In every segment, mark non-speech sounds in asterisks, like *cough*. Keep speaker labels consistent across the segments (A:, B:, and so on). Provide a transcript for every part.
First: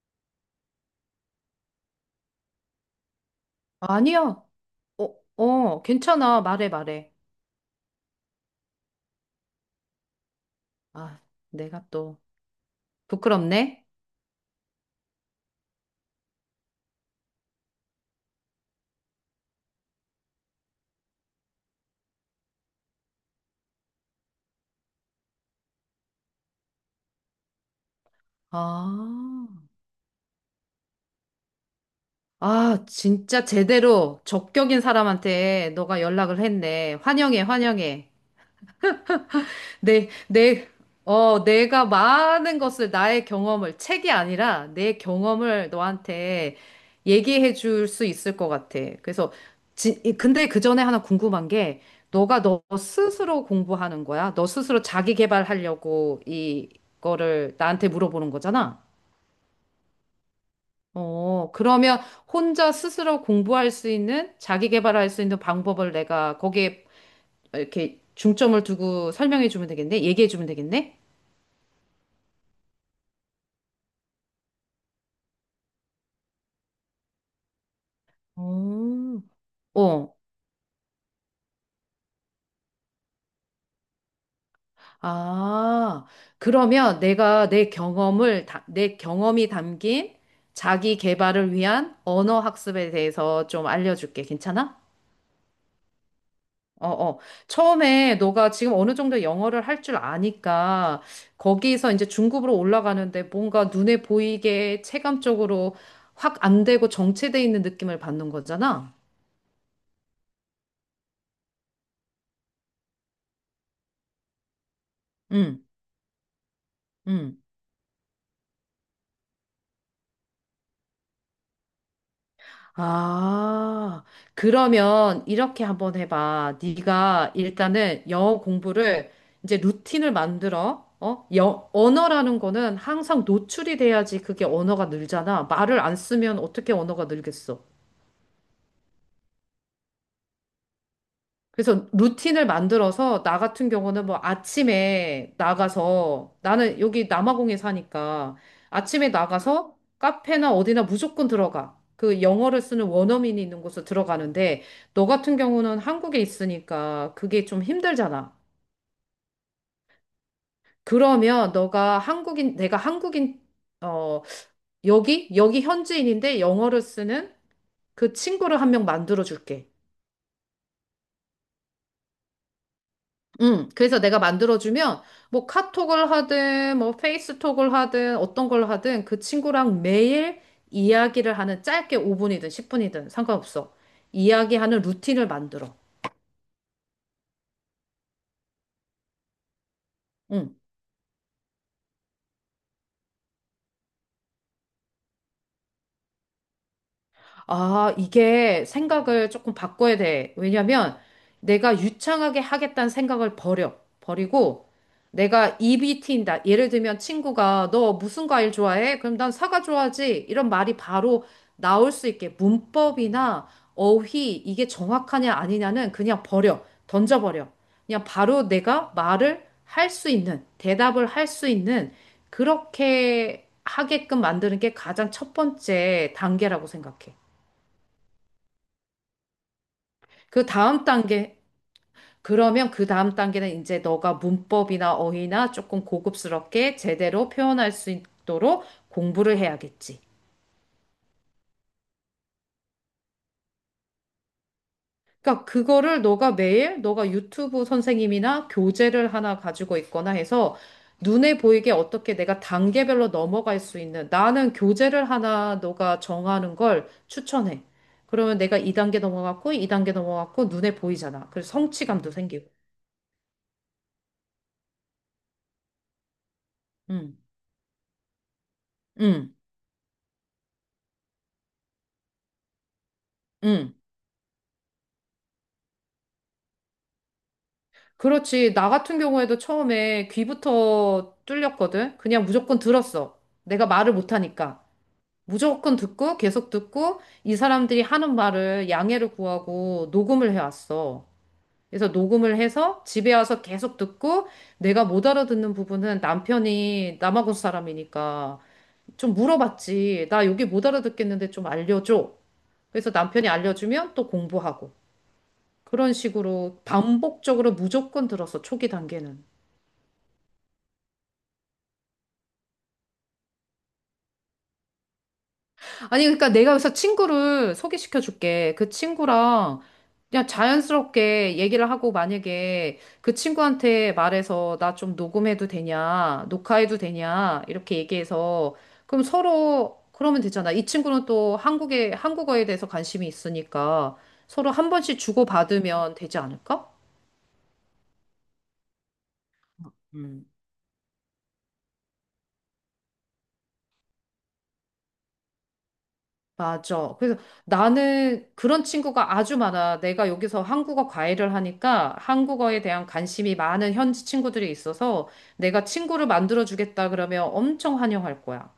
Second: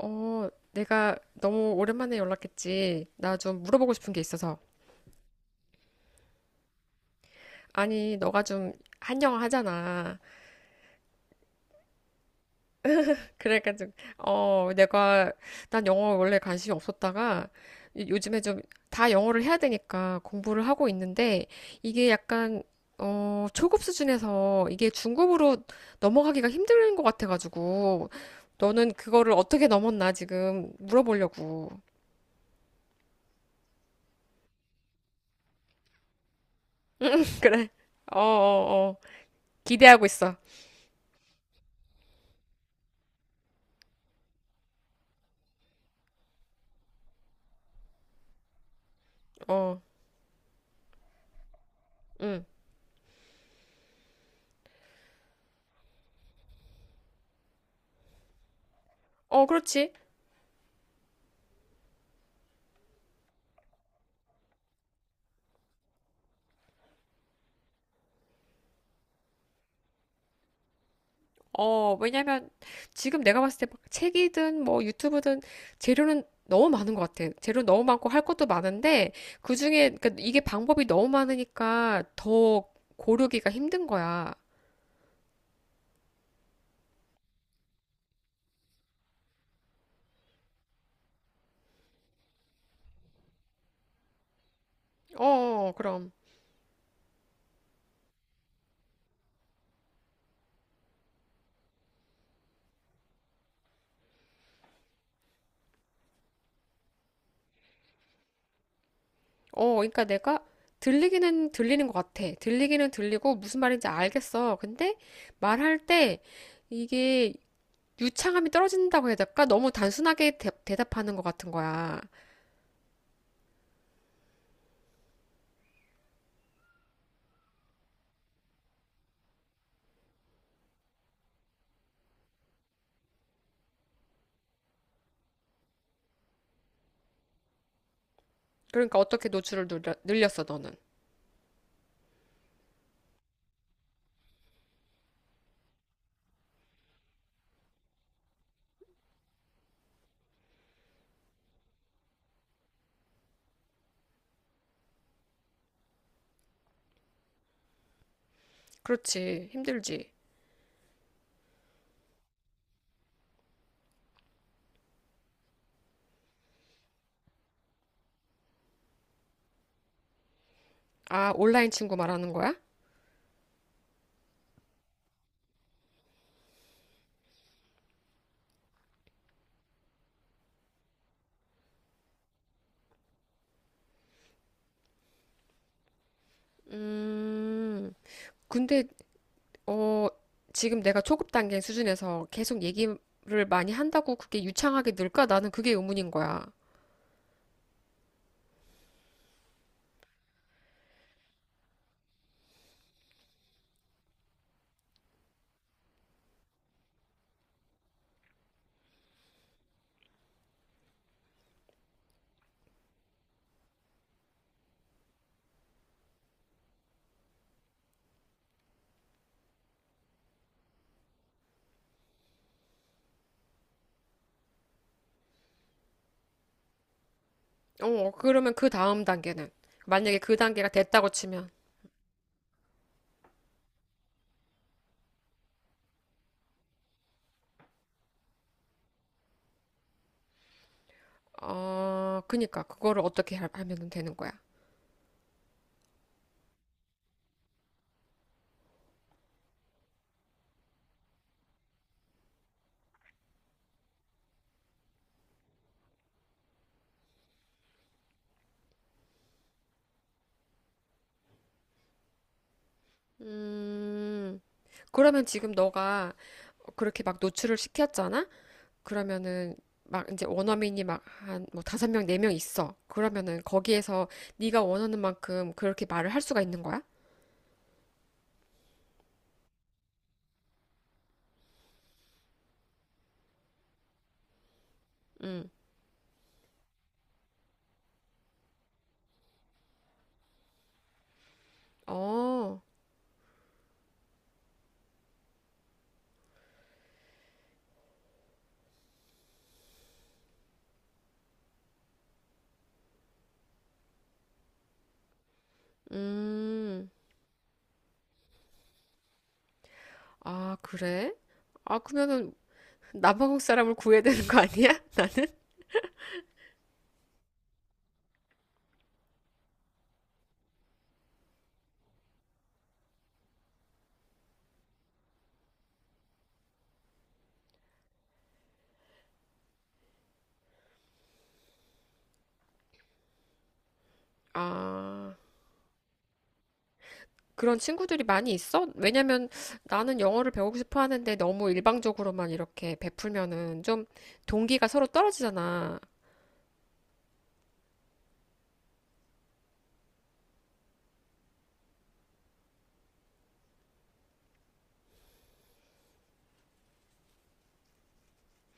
A: 어, 내가 너무 오랜만에 연락했지. 나 좀 물어보고 싶은 게
B: 아니야.
A: 있어서.
B: 어, 어, 괜찮아. 말해, 말해.
A: 아니, 너가 좀 한 영어 하잖아.
B: 아, 내가 또 부끄럽네.
A: 그래가지고, 어, 내가, 난 영어 원래 관심이 없었다가, 요즘에 좀 다 영어를 해야 되니까 공부를 하고 있는데, 이게 약간, 초급 수준에서 이게 중급으로 넘어가기가 힘든 것 같아가지고, 너는 그거를
B: 아,
A: 어떻게 넘었나 지금 물어보려고.
B: 아, 진짜 제대로 적격인 사람한테 너가 연락을 했네.
A: *laughs*
B: 환영해,
A: 그래.
B: 환영해.
A: 어, 어, 어. 기대하고
B: 내,
A: 있어.
B: 내, 내가 많은 것을, 나의 경험을, 책이 아니라 내 경험을 너한테 얘기해 줄 수 있을 것 같아. 그래서,
A: 어.
B: 근데 그 전에 하나 궁금한 게, 너가
A: 응,
B: 너 스스로 공부하는 거야? 너 스스로 자기 개발하려고 이거를 나한테 물어보는 거잖아?
A: 어, 그렇지.
B: 어, 그러면 혼자 스스로 공부할 수 있는, 자기 개발할 수 있는 방법을 내가 거기에 이렇게 중점을 두고 설명해 주면 되겠네? 얘기해 주면 되겠네?
A: 왜냐면 지금 내가 봤을 때 막 책이든 뭐 유튜브든 재료는 너무 많은 것 같아. 재료 너무 많고 할 것도 많은데
B: 오.
A: 그중에 그러니까
B: 어.
A: 이게 방법이 너무 많으니까 더 고르기가 힘든 거야.
B: 아, 그러면 내가 내 경험을, 다- 내 경험이 담긴 자기 개발을 위한 언어 학습에 대해서 좀 알려줄게. 괜찮아?
A: 어, 어, 어, 그럼.
B: 어, 어. 처음에 너가 지금 어느 정도 영어를 할 줄 아니까 거기서 이제 중급으로 올라가는데 뭔가 눈에 보이게 체감적으로 확 안 되고 정체돼 있는 느낌을 받는 거잖아.
A: 그러니까 내가 들리기는 들리는 것 같아. 들리기는 들리고 무슨 말인지 알겠어. 근데
B: 응,
A: 말할 때 이게
B: 응.
A: 유창함이 떨어진다고 해야 될까? 너무 단순하게 답하는것 같은 거야.
B: 아, 그러면 이렇게 한번 해봐. 네가 일단은 영어 공부를 이제 루틴을 만들어. 어? 언어라는 거는 항상 노출이 돼야지 그게 언어가 늘잖아. 말을 안 쓰면 어떻게 언어가 늘겠어?
A: 그러니까 어떻게 노출을 늘렸어, 너는?
B: 그래서 루틴을 만들어서 나 같은 경우는 뭐 아침에 나가서 나는 여기 남아공에 사니까 아침에 나가서 카페나 어디나 무조건 들어가. 그 영어를 쓰는 원어민이 있는 곳으로 들어가는데 너 같은 경우는 한국에 있으니까 그게 좀 힘들잖아.
A: 그렇지. 힘들지.
B: 그러면 너가 한국인, 내가 한국인, 어, 여기 현지인인데 영어를 쓰는 그 친구를 한 명 만들어 줄게.
A: 아, 온라인 친구 말하는 거야?
B: 그래서 내가 만들어주면 뭐 카톡을 하든 뭐 페이스톡을 하든 어떤 걸 하든 그 친구랑 매일 이야기를 하는 짧게 5분이든 10분이든 상관없어. 이야기하는 루틴을 만들어.
A: 음. 근데 어
B: 응.
A: 지금 내가 초급 단계 수준에서 계속 얘기를 많이 한다고 그게 유창하게 늘까? 나는 그게 의문인 거야.
B: 아, 이게 생각을 조금 바꿔야 돼. 왜냐면 내가 유창하게 하겠다는 생각을 버려. 버리고 내가 입이 트인다. 예를 들면 친구가 너 무슨 과일 좋아해? 그럼 난 사과 좋아하지. 이런 말이 바로 나올 수 있게 문법이나 어휘 이게 정확하냐 아니냐는 그냥 버려. 던져버려. 그냥 바로 내가 말을 할 수 있는, 대답을 할 수 있는 그렇게 하게끔 만드는 게 가장 첫 번째 단계라고 생각해.
A: 그러면 그 다음 단계는 만약에 그
B: 그
A: 단계가
B: 다음
A: 됐다고
B: 단계,
A: 치면.
B: 그러면 그 다음 단계는 이제 너가 문법이나 어휘나 조금 고급스럽게 제대로 표현할 수 있도록 공부를 해야겠지.
A: 그니까 그거를 어떻게 하면 되는 거야?
B: 그러니까 그거를 너가 매일 너가 유튜브 선생님이나 교재를 하나 가지고 있거나 해서 눈에 보이게 어떻게 내가 단계별로 넘어갈 수 있는 나는 교재를 하나 너가 정하는 걸 추천해. 그러면 내가 2단계 넘어갔고 2단계 넘어갔고 눈에 보이잖아. 그래서 성취감도 생기고.
A: 음. 그러면 지금 너가 그렇게
B: 응,
A: 막 노출을 시켰잖아?
B: 응,
A: 그러면은 막 이제 원어민이 막 한 뭐 5명, 4명 있어. 그러면은
B: 응.
A: 거기에서 네가 원하는 만큼 그렇게 말을 할 수가 있는 거야?
B: 그렇지. 나 같은 경우에도 처음에 귀부터 뚫렸거든. 그냥 무조건 들었어. 내가 말을 못하니까.
A: 응.
B: 무조건 듣고 계속 듣고 이 사람들이 하는 말을 양해를 구하고 녹음을 해왔어. 그래서 녹음을
A: 어.
B: 해서 집에 와서 계속 듣고 내가 못 알아듣는 부분은 남편이 남아공 사람이니까 좀 물어봤지. 나 여기 못 알아듣겠는데 좀 알려줘. 그래서 남편이 알려주면 또 공부하고. 그런 식으로
A: 음.
B: 반복적으로 무조건 들었어. 초기 단계는.
A: 아, 그래? 아, 그러면은 남아공 사람을 구해야 되는 거 아니야? *laughs*
B: 아니, 그러니까 내가 여기서 친구를 소개시켜 줄게. 그 친구랑 그냥 자연스럽게 얘기를 하고 만약에 그 친구한테 말해서 나 좀 녹음해도 되냐, 녹화해도 되냐, 이렇게 얘기해서 그럼 서로 그러면 되잖아. 이 친구는 또 한국에, 한국어에 대해서 관심이 있으니까 서로 한 번씩
A: 아.
B: 주고받으면 되지 않을까?
A: 그런 친구들이 많이 있어? 왜냐면 나는 영어를 배우고 싶어 하는데 너무 일방적으로만 이렇게 베풀면은 좀 동기가 서로 떨어지잖아.
B: 맞아. 그래서 나는 그런 친구가 아주 많아. 내가 여기서 한국어 과외를 하니까 한국어에 대한 관심이 많은 현지 친구들이 있어서 내가 친구를 만들어 주겠다 그러면 엄청 환영할 거야.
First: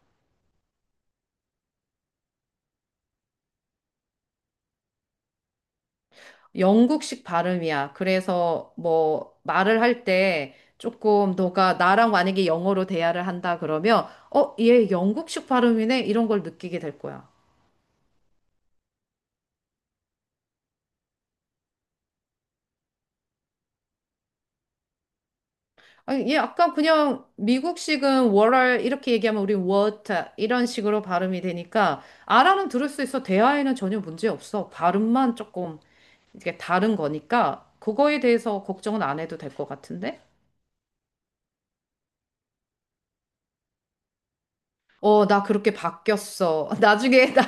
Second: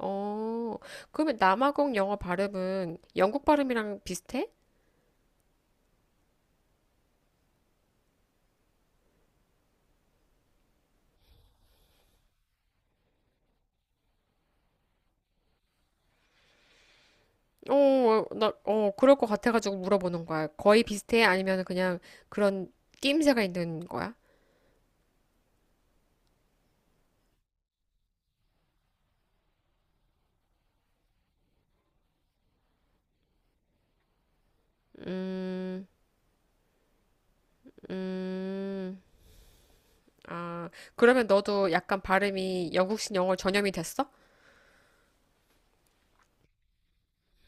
A: 어. 그러면 남아공 영어 발음은 영국 발음이랑 비슷해?
B: 영국식 발음이야. 그래서 뭐 말을 할 때 조금 너가 나랑 만약에 영어로 대화를 한다 그러면 어, 얘 영국식 발음이네 이런 걸 느끼게 될 거야.
A: 그럴 것 같아가지고 물어보는 거야. 거의 비슷해? 아니면 그냥 그런 낌새가 있는 거야?
B: 아, 얘 약간 그냥 미국식은 월알 이렇게 얘기하면 우리 워터 이런 식으로 발음이 되니까 알아는 들을 수 있어. 대화에는 전혀 문제 없어. 발음만 조금
A: 음,
B: 이게 다른 거니까 그거에 대해서
A: 음,
B: 걱정은 안 해도 될 것 같은데?
A: 아, 그러면 너도 약간 발음이 영국식 영어 전염이 됐어?
B: 어, 나 그렇게 바뀌었어. *laughs* 나중에 나,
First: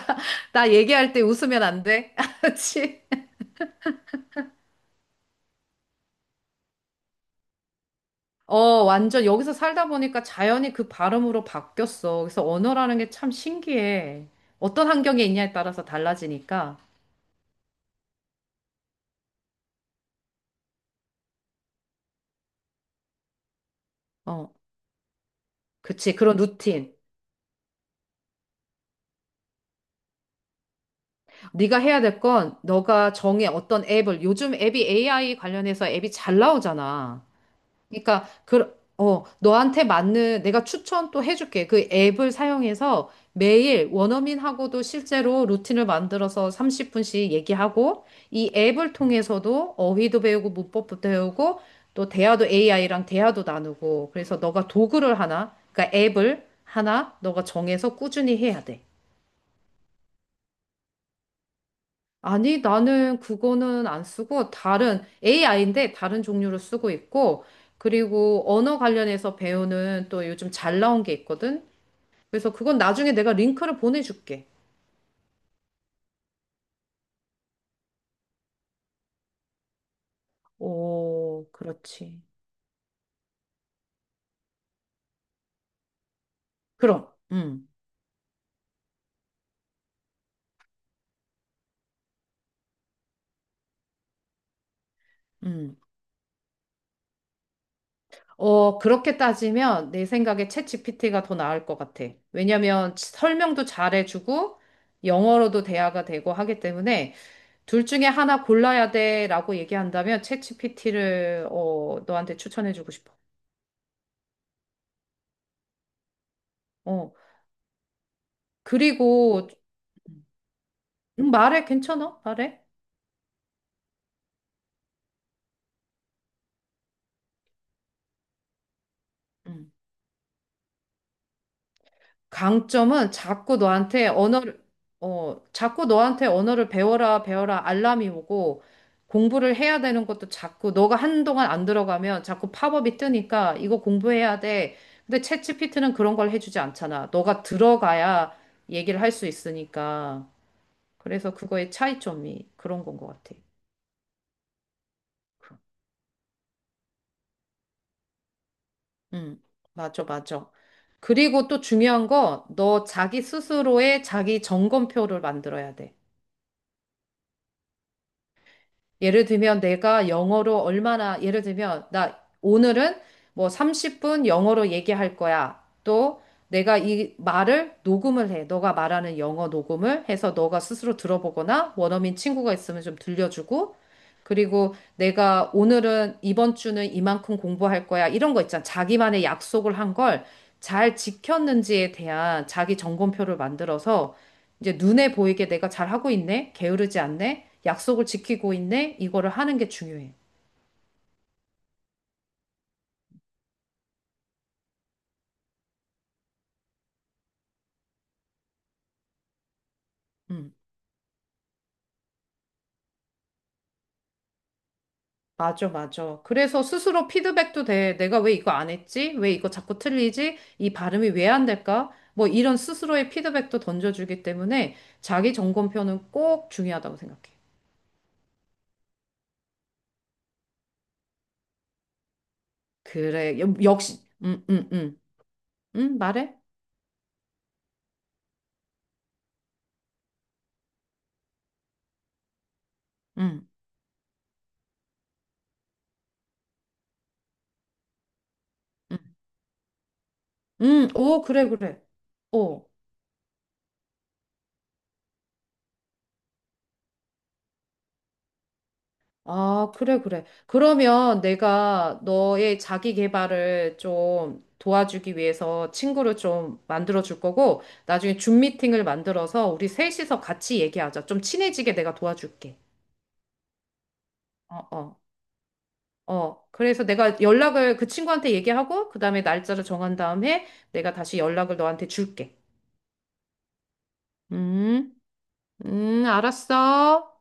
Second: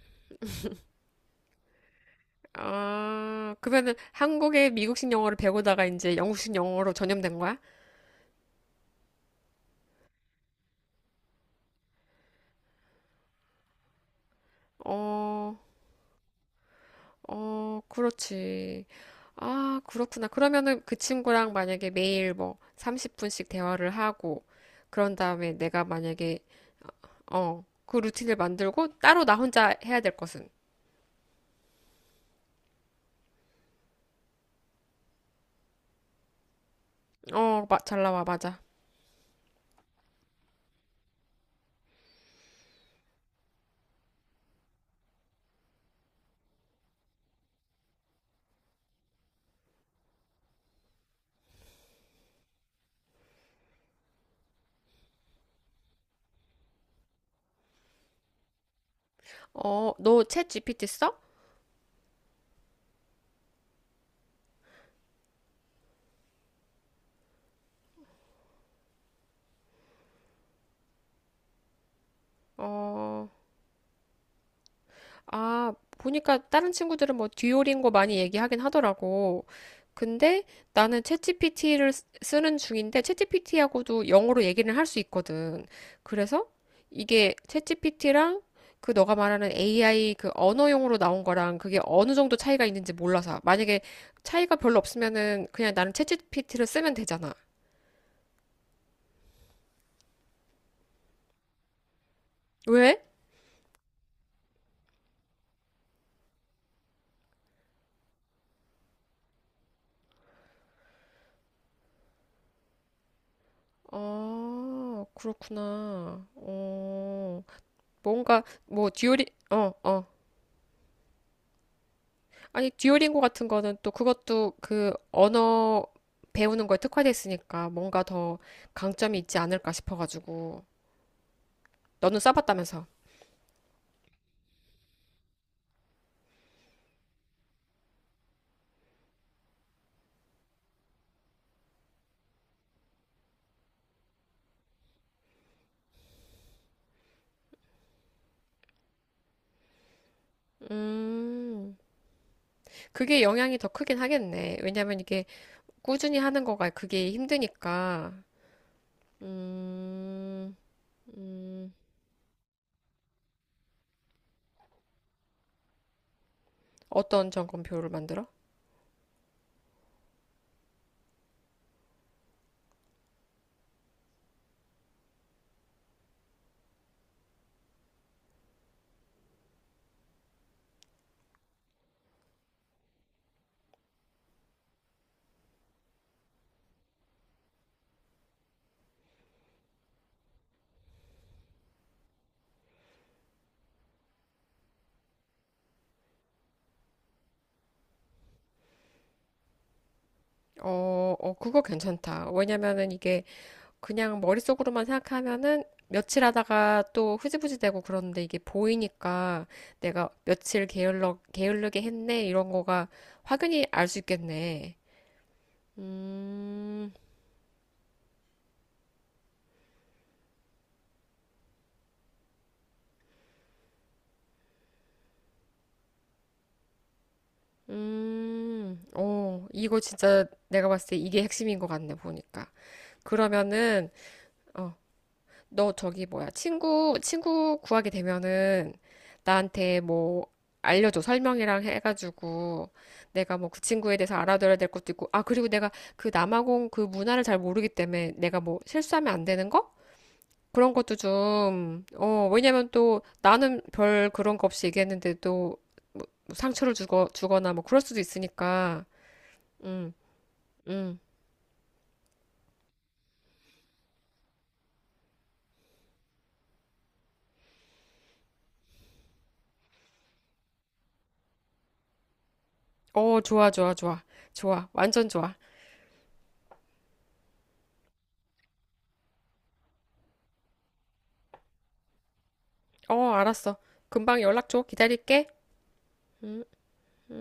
B: 나 얘기할 때 웃으면 안 돼? *laughs* 알았지?
A: 아, 그러면은 한국의 미국식 영어를 배우다가 이제 영국식 영어로 전염된 거야?
B: 어, 완전 여기서 살다 보니까 자연히 그 발음으로 바뀌었어. 그래서 언어라는 게 참 신기해. 어떤 환경에 있냐에
A: 어,
B: 따라서 달라지니까.
A: 어, 그렇지. 아, 그렇구나. 그러면은 그 친구랑 만약에 매일 뭐 30분씩 대화를 하고,
B: 어.
A: 그런 다음에 내가
B: 그치, 그런
A: 만약에
B: 루틴.
A: 그 루틴을 만들고 따로 나 혼자 해야 될 것은.
B: 네가 해야 될 건 너가 정해 어떤 앱을 요즘 앱이 AI 관련해서 앱이 잘 나오잖아.
A: 잘 나와,
B: 그러니까
A: 맞아.
B: 너한테 맞는 내가 추천 또 해줄게. 그 앱을 사용해서 매일 원어민하고도 실제로 루틴을 만들어서 30분씩 얘기하고 이 앱을 통해서도 어휘도 배우고 문법도 배우고 또 대화도 AI랑 대화도 나누고 그래서 너가 도구를 하나, 그러니까 앱을 하나 너가 정해서 꾸준히 해야 돼.
A: 너 챗 GPT 써?
B: 아니, 나는 그거는 안 쓰고 다른 AI인데 다른 종류로 쓰고 있고 그리고 언어 관련해서 배우는 또 요즘 잘 나온 게 있거든. 그래서 그건 나중에
A: 어,
B: 내가 링크를 보내줄게.
A: 아, 보니까 다른 친구들은 뭐 듀오링고 많이 얘기하긴 하더라고. 근데 나는
B: 오,
A: 챗GPT를
B: 그렇지.
A: 쓰는 중인데 챗GPT하고도 영어로 얘기를 할 수 있거든. 그래서
B: 그럼,
A: 이게 챗GPT랑 그 너가 말하는 AI 그 언어용으로 나온 거랑 그게 어느 정도 차이가 있는지 몰라서 만약에 차이가 별로 없으면은 그냥
B: 음.
A: 나는 챗GPT를 쓰면 되잖아.
B: 어, 그렇게 따지면 내 생각에 챗GPT가 더 나을 것 같아. 왜냐면
A: 왜?
B: 설명도 잘해주고 영어로도 대화가 되고 하기 때문에 둘 중에 하나 골라야 돼라고 얘기한다면 챗GPT를 너한테 추천해주고 싶어.
A: 아, 그렇구나.
B: 어.
A: 뭔가 뭐 듀오링
B: 그리고
A: 어, 어.
B: 말해 괜찮아? 말해.
A: 아니, 듀오링고 같은 거는 또 그것도 그 언어 배우는 거에 특화돼 있으니까 뭔가 더 강점이 있지
B: 음.
A: 않을까 싶어가지고. 너는 써봤다면서?
B: 강점은 자꾸 너한테 언어를 배워라 배워라 알람이 오고 공부를 해야 되는 것도 자꾸 너가 한동안 안 들어가면 자꾸 팝업이 뜨니까 이거 공부해야 돼. 근데 챗GPT는 그런 걸 해주지 않잖아. 너가 들어가야 얘기를 할 수 있으니까. 그래서 그거의
A: 음,
B: 차이점이 그런 건 것
A: 그게
B: 같아.
A: 영향이 더 크긴 하겠네. 왜냐면 이게 꾸준히 하는 거가 그게 힘드니까.
B: 응, 맞아, 맞아.
A: 음,
B: 그리고 또
A: 음,
B: 중요한 거, 너 자기 스스로의 자기 점검표를 만들어야 돼.
A: 어떤 점검표를 만들어?
B: 예를 들면 내가 영어로 얼마나, 예를 들면 나 오늘은 뭐 30분 영어로 얘기할 거야. 또 내가 이 말을 녹음을 해. 너가 말하는 영어 녹음을 해서 너가 스스로 들어보거나 원어민 친구가 있으면 좀 들려주고. 그리고 내가 오늘은 이번 주는 이만큼 공부할 거야. 이런 거 있잖아. 자기만의 약속을 한 걸 잘 지켰는지에 대한 자기 점검표를 만들어서 이제 눈에 보이게 내가 잘하고 있네, 게으르지 않네, 약속을 지키고 있네, 이거를 하는 게 중요해.
A: 어, 어, 그거 괜찮다. 왜냐면은 이게 그냥 머릿속으로만 생각하면은 며칠 하다가 또 흐지부지 되고 그러는데 이게 보이니까 내가
B: 음,
A: 며칠 게을르게 했네 이런 거가 확연히 알 수 있겠네.
B: 맞아, 맞아. 그래서
A: 음,
B: 스스로 피드백도 돼. 내가 왜 이거 안 했지? 왜 이거 자꾸 틀리지? 이 발음이 왜 안 될까? 뭐 이런 스스로의 피드백도 던져주기 때문에 자기 점검표는 꼭 중요하다고 생각해.
A: 이거 진짜 내가 봤을 때 이게 핵심인 것 같네, 보니까.
B: 그래,
A: 그러면은,
B: 역시.
A: 어, 너 저기 뭐야
B: 말해?
A: 친구 구하게 되면은 나한테 뭐 알려줘 설명이랑 해가지고 내가
B: 음,
A: 뭐 그 친구에 대해서 알아둬야 될 것도 있고, 아 그리고 내가 그 남아공 그 문화를 잘 모르기 때문에 내가 뭐
B: 음.
A: 실수하면 안 되는 거 그런 것도
B: 오, 그래, 그래.
A: 좀.
B: 어,
A: 왜냐면 또 나는 별 그런 거 없이 얘기했는데도 뭐 주거나 뭐 그럴 수도 있으니까.
B: 아,
A: 음
B: 그래, 그래.
A: 음
B: 그러면 내가 너의 자기 개발을 좀 도와주기 위해서 친구를 좀 만들어 줄 거고, 나중에 줌 미팅을 만들어서 우리 셋이서 같이 얘기하자. 좀 친해지게 내가 도와줄게.
A: 좋아, 좋아, 좋아,
B: 어,
A: 좋아,
B: 어,
A: 완전 좋아.
B: 어. 그래서 내가 연락을 그 친구한테 얘기하고, 그 다음에 날짜를 정한 다음에 내가 다시 연락을 너한테 줄게.
A: 어, 알았어. 금방 연락 줘.
B: 음,
A: 기다릴게.
B: 알았어.